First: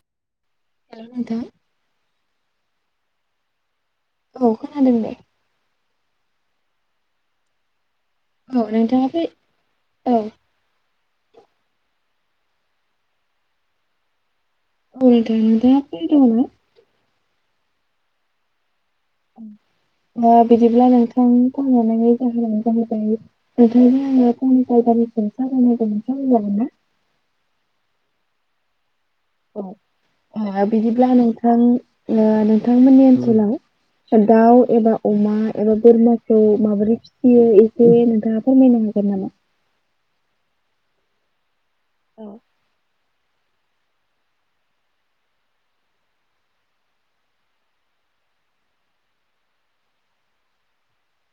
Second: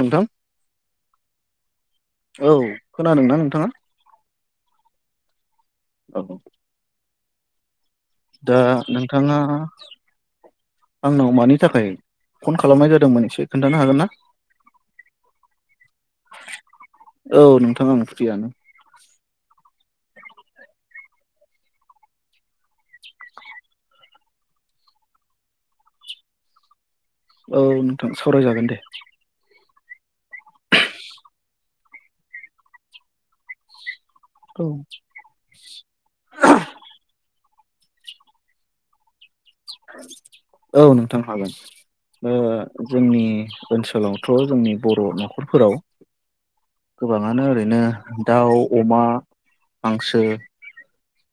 नोंथां। हेलौ नोंथां। औ खोनादोंना नोंथाङा। औ खोनादों दे। औ। दा औ फ्रि नोंथाङा। औ आंनाव मानि थाखाय फन खालामनाय जादोंमोन एसे खोन्थानो हागोनना? [inaudible] औ नोंथां आं फ्रियानो। औ। बिदिब्ला नोंथांनो कल हरनायनि जाहोन जाहैबाय नोंथांजों आङो सारायनाय जागोन सावराय जागोनना। औ नोंथां सावराय जागोन दे। बिदिब्ला नोंथां नोंथांमोननि ओनसोलाव दाउ औ एबा अमा एबा बोरमाखौ माबोरै जि इसे नोंथांआ फोरमायनो हागोन नामा। औ नोंथां औ हागोन जोंनि ओनसोलावथ' जोंनि बर' न'खरफोराव गोबाङानो ओरैनो दाउ, अमा, हांसो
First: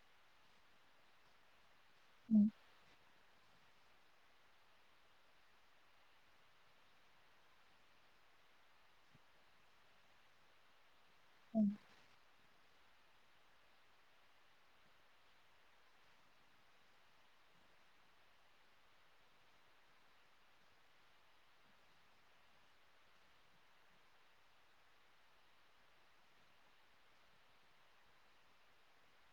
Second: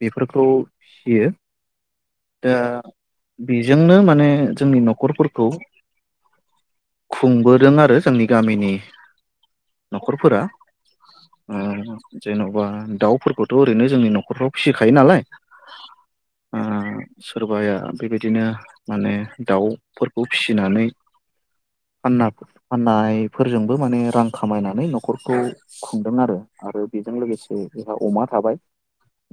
बेफोरखौ फियो। औ दा बेजोंनो माने जोंनि न'खरफोरखौ खुंबोदों आरो जोंनि गामिनि न'खरफोरा। औ ओं जेन बा दाउफोरखौथ' ओरैनो जोंनि न'खरफ्राव फिसिखायो नालाय। सोरबाया बेबायदिनो माने दाउफोरखौ फिसिनानै फानना फाननायफोरजोंबो माने रां खामायनानै न'खरखौ खुंदों आरो। आरो बेजों लोगोसे जोंहा अमा थाबाय।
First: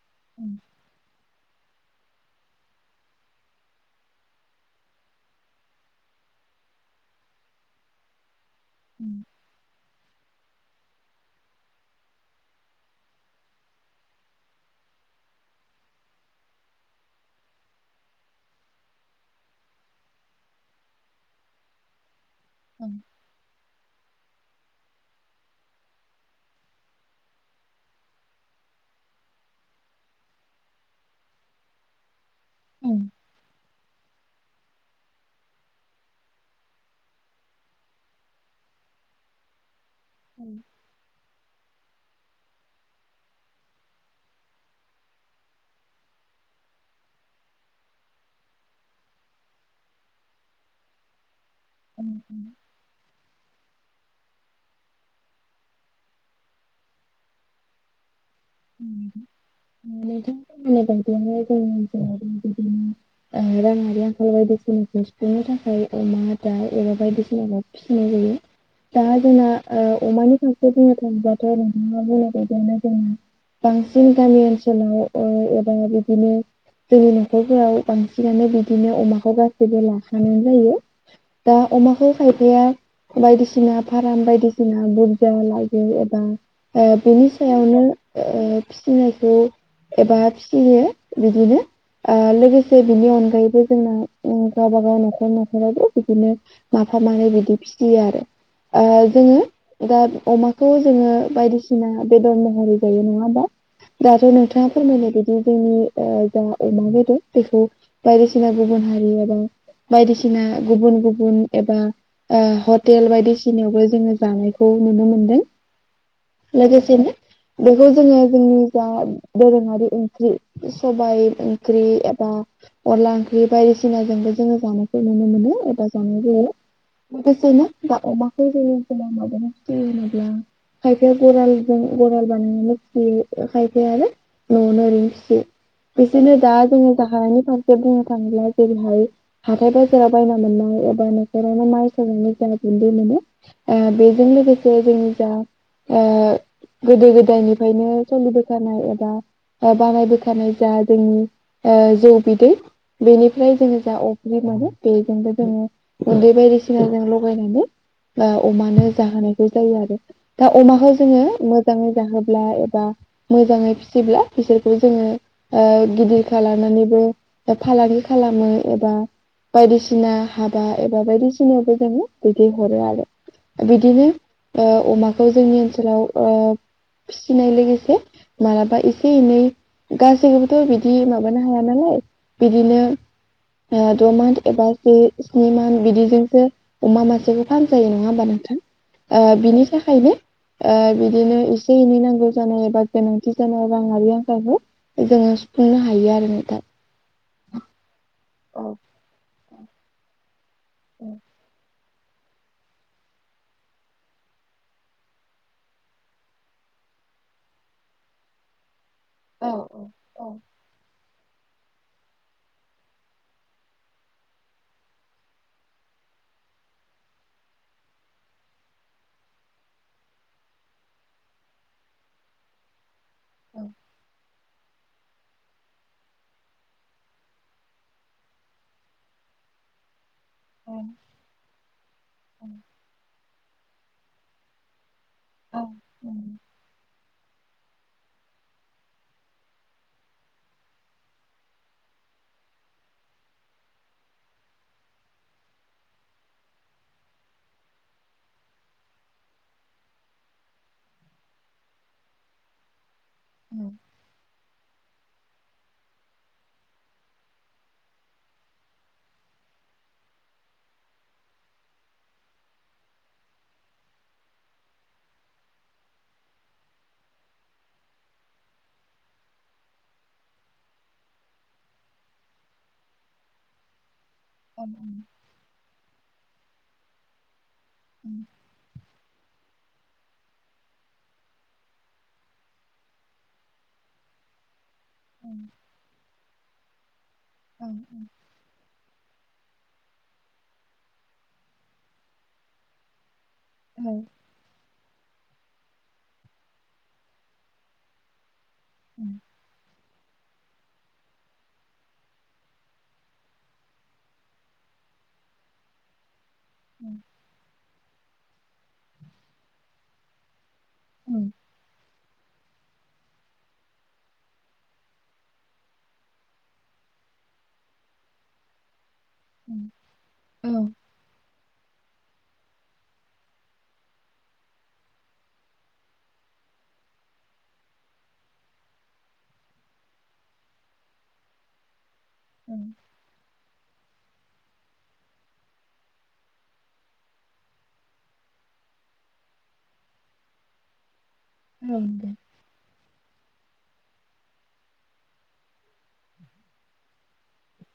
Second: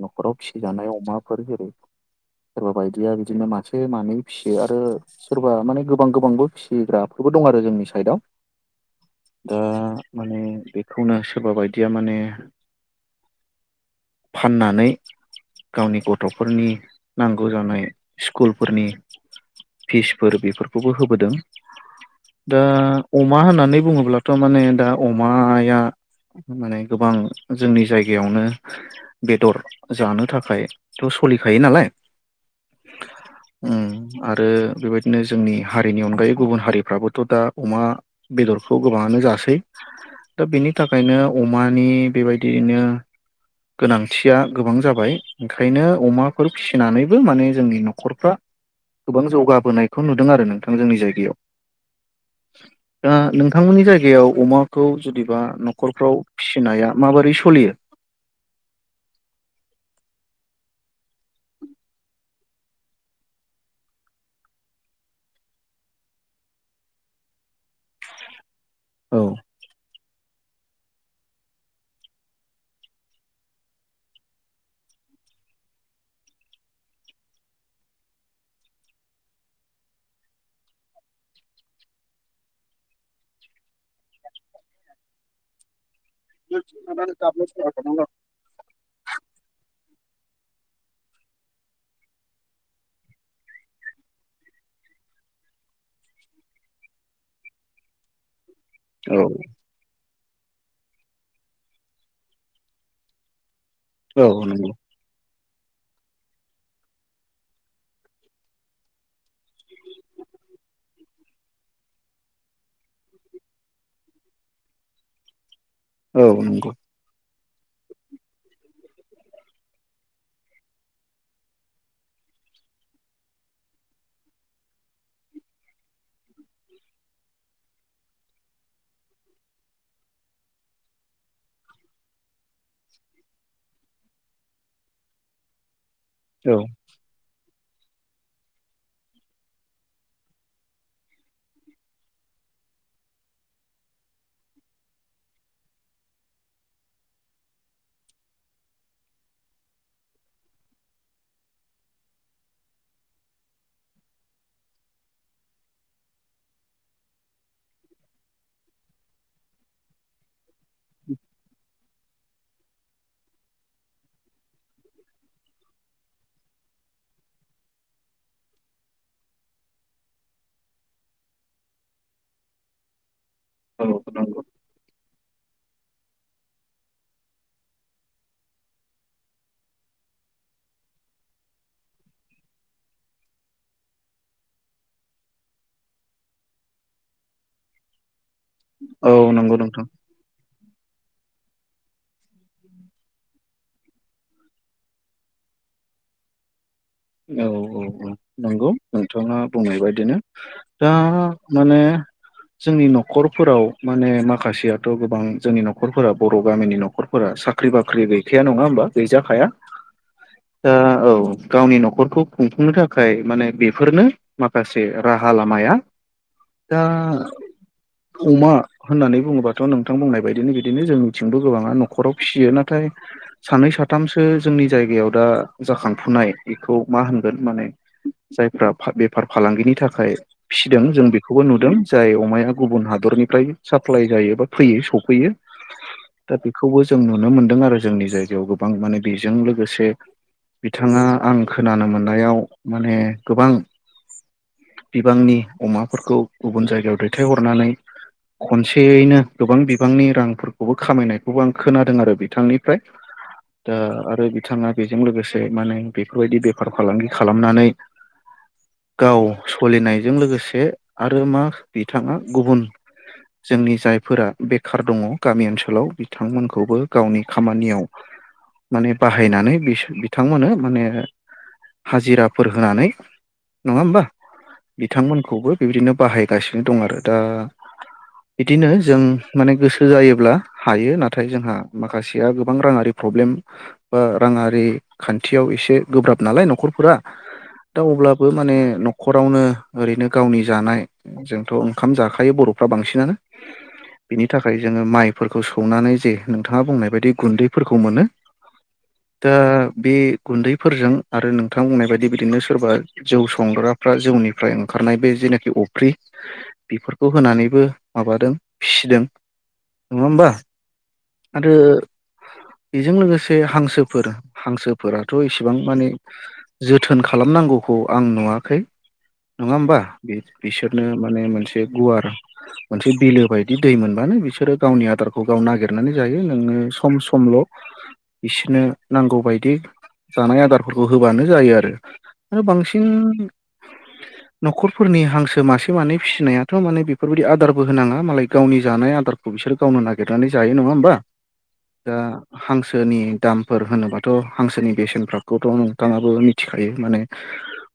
न'खराव फिसि जानाय अमाफोर जेरै। सोरबा बायदिया बिदिनो मासे मानै फिसियो आरो सोरबा माने गोबां गोबांबो फिसिग्राफोरबो दं आरो। जोंनि साइदआव दा। माने बेखौनो सोरबा बायदिया माने। फाननानै गावनि गथ'फोरनि नांगौ जानाय स्कुलफोरनि फिसफोर बेफोरखौबो होबोदों दा औ अमा होननानै बुङोब्ला। थ' माने दा अमाया। माने गोबां जोंनि जायगायावनो बेदर जानो थाखायथ'। सोलिखायो नालाय। उम। उम आरो बेबायदिनो जोंनि हारिनि अनगायै गुबुन हारिफ्राबोथ' दा अमा बेदरखौ गोबां जासै दा बिनि थाखायनो अमानि बेबायदिनो गोनांथिया गोबां जाबाय ओंखायनो अमाफोर फिसि फिसिनानैबो माने जोंनि न'खरफ्रा गोबां जौगाबोनायखौ नुदों आरो नोंथां जोंनि जायगायाव। औ दा नोंथांमोननि जायगायाव जायगायाव अमाखौ जुदिबा न'खरफ्राव फिसिनाया माबोरै सलियो? [inaudible] राङारि आंखाल बायदिसिनाखौ सुफुंनो थाखाय अमा, दाउ एबा बायदिसिनाखौ फिसिनाय जायो। दा औ जोंना अमानि फारसे बुंनो थाङोबाथ' नोंथांआ बुंनाय बायदियानो जों बांसिन गामि ओनसोलाव एबा बिदिनो जोंनि न'खरफोराव बांसिनानो बिदिनो अमाखौ गासैबो लाखानाय जायो दा अमाखौ खायफाया बायदिसिना फार्म बायदिसिना बुरजा लायो उम ओ बेनि सायावनो ओ फिसिनायखौ एबा फिसियो बिदिनो आ लोगोसे बिनि अनगायैबो जोंना ओ गावबा - गाव न'खर न'खरावबो बिदिनो माबा [unintelligible] ओ जोङो दा अमाखौ जोङो बायदिसिना बेदर महरै जायो नङा होमबा [unintelligible] औ नंगौ जोंनि ओ जा अमा बेदर बेखौ बायदिसिना गुबुन हारि एबा बायदिसिना गुबुन -गुबुन एबा ओ हटेल बायदिसिनायावबो जोङो जानायखौ नुनो मोनदों औ नंगौ लोगोसे नो बेखौ जोङो जोंनि जा दोरोङारि ओंख्रि सबाय ओंख्रि एबा अनला ओंख्रि बायदिसिनाजोंबो जोङो जानायखौ नुनो मोनो एबा जानाय [unintelligible] खायफाया बरालजों बराल [unintelligible] बिदिनो दा औ जोङो जाहानि बुंनो थाङोब्ला जेरैहाय हाथाय - बाजाराव बायना मोननाय एबा नसोरावनो माइ सनायनि जा गुन्दुै मोनो ओ बेजों लोगोसे जोंनि जा आ गोदो गोदायनिफ्रायनो सलिबोखानाय एबा बानायबोखानाय जा जोंनि ओ जौ बिदै बेनिफ्राय जोङो जा अफ्रि मोनो बेजोंबो जोङो उन्दै बायदिसिना लगायनानै अमानो जाहोनाय जायो आरो दा अमाखौ जोङो जोब्ला एबा मोजै फिसिब्ला बिसोरखौ जोङो ओ गिदिर खालाम बिनिबो फालांगि खालामो एबा बायदिसिना हाबा एबा बायदिसिनायावबो जोङो दैथाय हरो आरो औ बिदिनो नंगौ ओ अमाखौ जोंनि ओनसोलाव ओ सिनाय लोगोसे मालाबा एसे - एनै गासैखौबोथ' बिदि माबानो हाया नालाय बिदिनो द' मान्थ एबा जि स्नि मान्थ बिदिजोंसो अमा मासेबो फाहाम जायो नङा होमबा नोंथां औ ओ नंगौ बिनि नोंथां थाखायनो ओ बिदिनो एसे एनै नांगौ जानाय एबा गोनांथि जानाय राङारि आंखालखौ जोङो सुफुंनो हायो आरो नोंथां औ- औ औ नंगौ नोंथाङा बुंनाय बायदिनो दा औ माने [inaudible] जोंनि न'खरफोराव माने माखासेयाथ' गोबां जोंनि न'खरफोरा बर' गामिनि न'खरफोरा साखा साख्रि बाख्रि गैखाया नङा होमबा गैजाखाया औ औ दा औ गावनि न'खर न'खरखौ खुंफुंनो थाखाय माने बेफोरनो माखासे राहा लामाया दा अमा होननानै बुङोबाथ' नोंथां बुंनाय बायदिनो बिदिनो जोंनिथिंबो गोबाङा न'खराव फिसियो नाथाय सानै साथामसो जोंनि जायगायाव दा जाखांफुनाय खौ मा होनगोन माने जायफ्रा बेफार फालांगिनि थाखाय औ फिसिदों जों बेखौबो नुदों जाय अमाया गुबुन हादरनिफ्राय साप्लााय जायो बा फैयो स फैयो औ औ दा बेखौबो जों नुनो मोनदों आरो जोंनि जायगायाव गोबां माने बेजों लोगोसे बिथाङा आं खोनानो मोननायाव माने गोबां बिबांनि अमाफोरखौ गुबुन जायगायाव दैथायहरनानै खनसेयैनो गोबां बिबांनि रांफोरखौबो खामायनायखौबो आं खोनादों आरो बिथांनिफ्राय दा आरो बिथाङा बेजों लोगोसे माने बेफोरबायदि बेफार फालांगि खालामनानै गाव सोलिनायजों लोगोसे आरो मा बिथाङा गुबुन। जोंनि जायफोरा बेखार दङ गामि ओनसोलाव बिथांमोनखौबो गावनि खामानियाव। माने बाहायनानै बिथांमोननो माने। हाजिराफोर होनानै नङा होमबा। बिथांमोनखौबो बेबायदिनो बाहायगासिनो दं आरो दा। बिदिनो जों माने गोसो। जायोब्ला हायो नाथाय जोंहा माखासेया गोबां राङारि प्रब्लेम बा राङारि। खान्थियाव एसे गोब्राब नालाय न'खरफोरा दा अब्लाबो माने न'खरावनो। ओरैनो गावनि जानाय जोंथ' ओंखाम जाखायो बर'फ्रा बांसिनानो। बिनि थाखाय जोङो माइ। फोरखौ सौनानै जे नोंथाङा बुंनाय बायदि गुन्दैफोरखौ मोनो दा। बे गुन्दै। फोरजों आरो नोंथां बुंनाय बायदि बिदिनो सोरबा जौ संग्राफ्रा जौनिफ्राय ओंखारनाय बे जेनाखि। अफ्रि। बेफोरखौ होनानैबो माबादों फिसिदों नङा होमबा। आरो बेजों लोगोसे हांसोफोर हांसोफोराथ' एसे। इसेबां माने जोथोन खालामनांगौखौ आं नुवाखै। नङा होमबा बिसोरनो माने मोनसे गुवार। मोनसे बिलो बायदि दै मोनबानो बिसोरो गावनि आदारखौ गाव नागिरनानै जायो नोङो सम समल'। बिसोरनो नांगौबायायदि। जानाय आदारफोरखौ होबानो जायो आरो आरो बांसिन। औ। न'खरफोरनि हांसो मासे मानै फिसिनायाथ माने बेफोरबायदि आदारबो होनाङा मालाय गावनि जानाय आदारखौ। बिसोर गावनो नागिरनानै जायो नङा होमबा। दा हांसोनि दामफोर होनोबाथ हांसोनि। बेसेनफोराखौ नोंथांआबो मिथिखायो माने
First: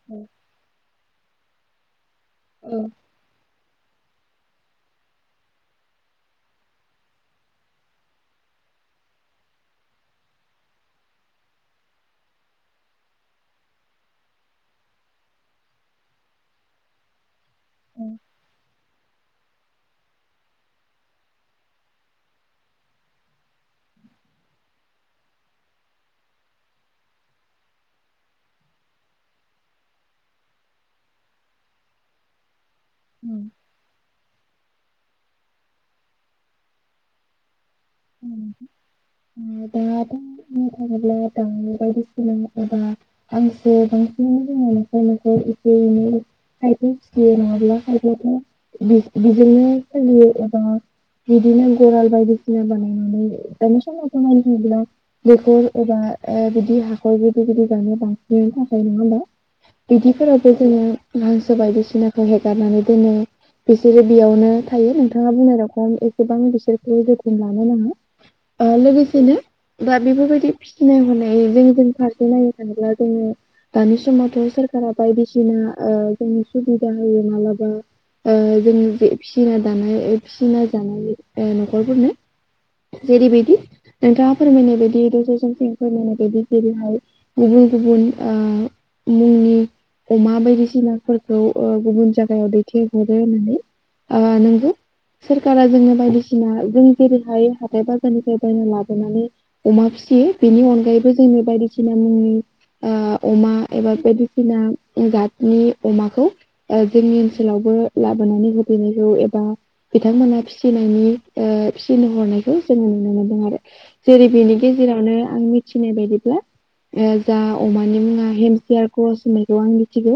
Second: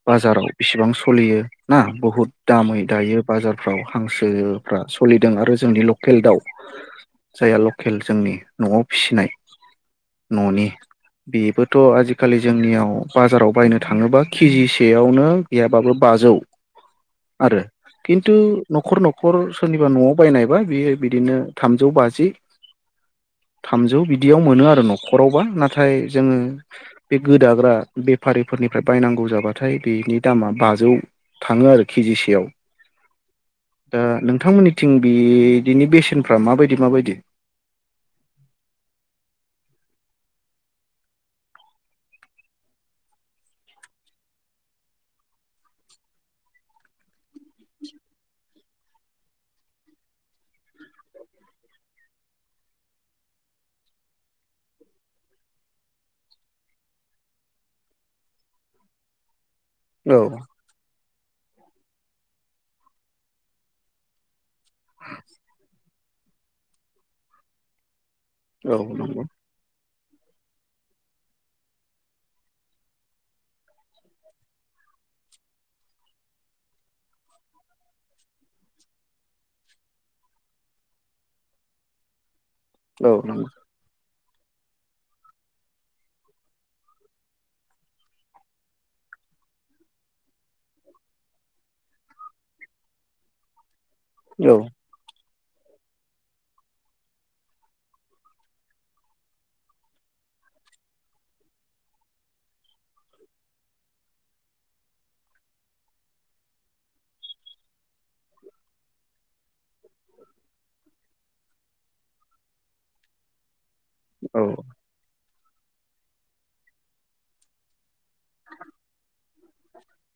बाजारव बेसेबां सलियो। सोलियो ना बुहुद औ दामै दायो बाजारफ्राव। हांसोफ्रा सोलिदों आरो जोंनि लकेल दाउ। जायहा लकेल जोंनि न'आव फिसिनाय न'नि बेबो। थ' आजिखालि जोंनियाव बाजाराव बायनो थाङोबा केजिसेयावनो गैयाबाबो बाजौ। आरो। खिन्थु न'खर न'खर सोरनिबा न'आव बायनायबा बियो बिदिनो थामजौ बाजि। ए। थामजौ बिदियाव मोनो आरो न'खरावबा नाथाय जोङो। बे गोदाग्रा बेफारिफोरनिफ्राय बायनांगौ जाबाथाय बेनि दामा बाजौ। थाङो आरो केजिसेयाव दा नोंथांमोननि। थिं बिदिनि बेसेनफ्रा माबायदि माबायदि। औ। द बुंनो थाङोब्ला दां बायदिसिना एबा आांसो बांसिन। बिदिनो जोङो नखाय नखर एसे एनै खायफ फिसियो नङाब्ला हायफब्लाथ'। बिजोंनो सोलियो एबा बिदिनो गराल बायदिसिना बानाय। दानि समआव जों नायनो थांब्ला दैखर एबा ओ बिदि हाखर बिदि हाखर गिदिर गिदिर। [unintelligible] थाखाय नङा होमबा औ बिदिफोरावसो जोङो हांसो बायदिसिनाखौ हेगारनानै दोनो बिसोरो बेयावनो। थायो नोंथाङा बुंनाय रखम एसेबां बिसोरखो जोथोन लानो नाङा। औ ओ नंगौ लोगोसेनो। दा बेफोरबायदि फिसिनाय हनाय जों जों फारसे नायनो थाङोब्ला जोङो। दानि समावथ सोरखारा बायदिसिना ओ जोंनो सुबिदा होयो मालाबा। ओ जों फिना दानाय फिसिना जानाय ओ नखरफोरनो। औ जेरै बिदि। नोंथाङा फोरमायनाय बायदि रजजन थिं फोरमायनाय बायदि जेरैहाय गुबुन गुबुन ओ मुंनि अमा बायदिसिनाफोरखौ ओ गुबुन जायगायाव दैथायहरो होननानै ओ नंगौ सरखारा जोंनो बायदिसिना जों जेरै हाय हाथाय बाजारनिफ्राय बायना लाबोनानै अमा फिसियो बेनि अनगायैबो जोंङो बायदिसिना उम ओ अमा एबा बायदिसिना जातनि अमाखौ ओ जोंनि ओनसोलावबो ओ लाबोनानै होफैनायखौ एबा बिथांमोना फिसिनायनि ओ फिसिनो हरनायखौ जोङो नुनो मोनदों आरो जेरै औ बेनि गेजेरावनो आं मि थिनाय बायदिब्ला ओ जा अमा बेनि मुंया हेम सियार खस होननायखौ आं मिथिगौ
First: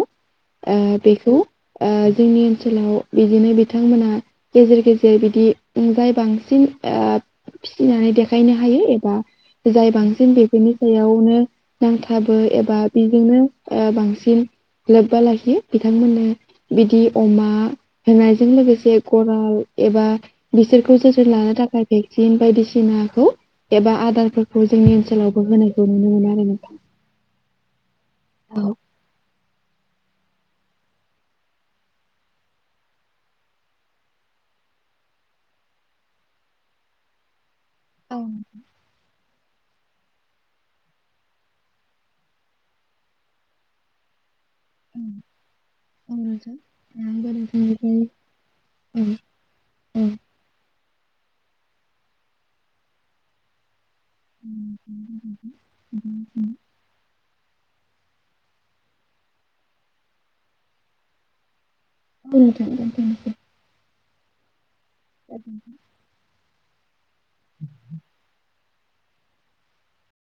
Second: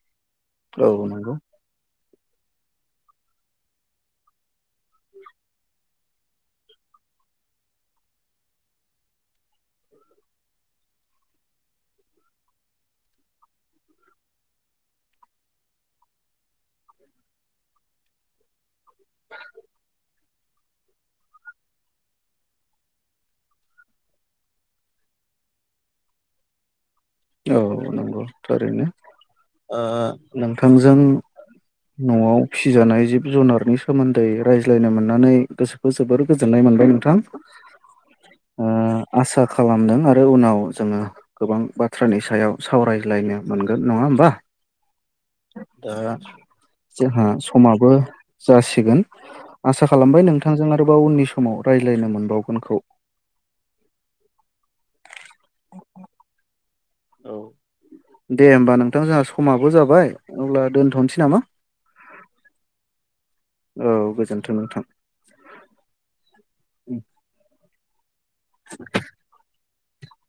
औ ओ नंगौ बैखौ ओ जोंनि ओनसोलाव बिदिनो बिथांमोना गेजेर गेजेर बिदि जाय बां सिन ओ फिसिनानै देखायनो हायो एबा जाय बांसिन बेफोरनि सायावनो नांथाबो एबा बेजोंनो ओ बांसिन लोब्बा लाखियो बिथांमोननो बिदि अमा होनायजों लोगोसे करराल एबा बिसोरखौ जोथोन लानो थाखाय भेक्सिन बायदिसिनाखौ एबा आदारफोरखौ जोंनि ओनसोलावबो होनायखौ नुनो मोनो आरो नोंथां औ नंगौ औ थारैनो ओ नोंथांजों नआव फिजानाय जिब जुनारनि सोमोन्दै रायज्लायनो मोननानै गोसोखौ जोबोर गोजोननाय मोनबाय नोंथां औ ओ आसा खालामदों आरो उनाव जोङो गोबां बाथ थ्रानि सायाव सावरायलायनो मोनगोन नङा होमबा? उम दा जोंहा समाबो नोंथांनिफ्राय जासिगोन उम आसा उम खालामबाय नोंथां जों आ आरोबाव उननि समाव रायज्लायनो मोनबावगोनखौ औ दे होमबा नोंथां जोंहा समाबो जाबाय अब्ला दोनथनोसै नामा? औ नोंथां औ गोजोनथों नोंथां गोजोन्थों उम [inaudible] [inaudible]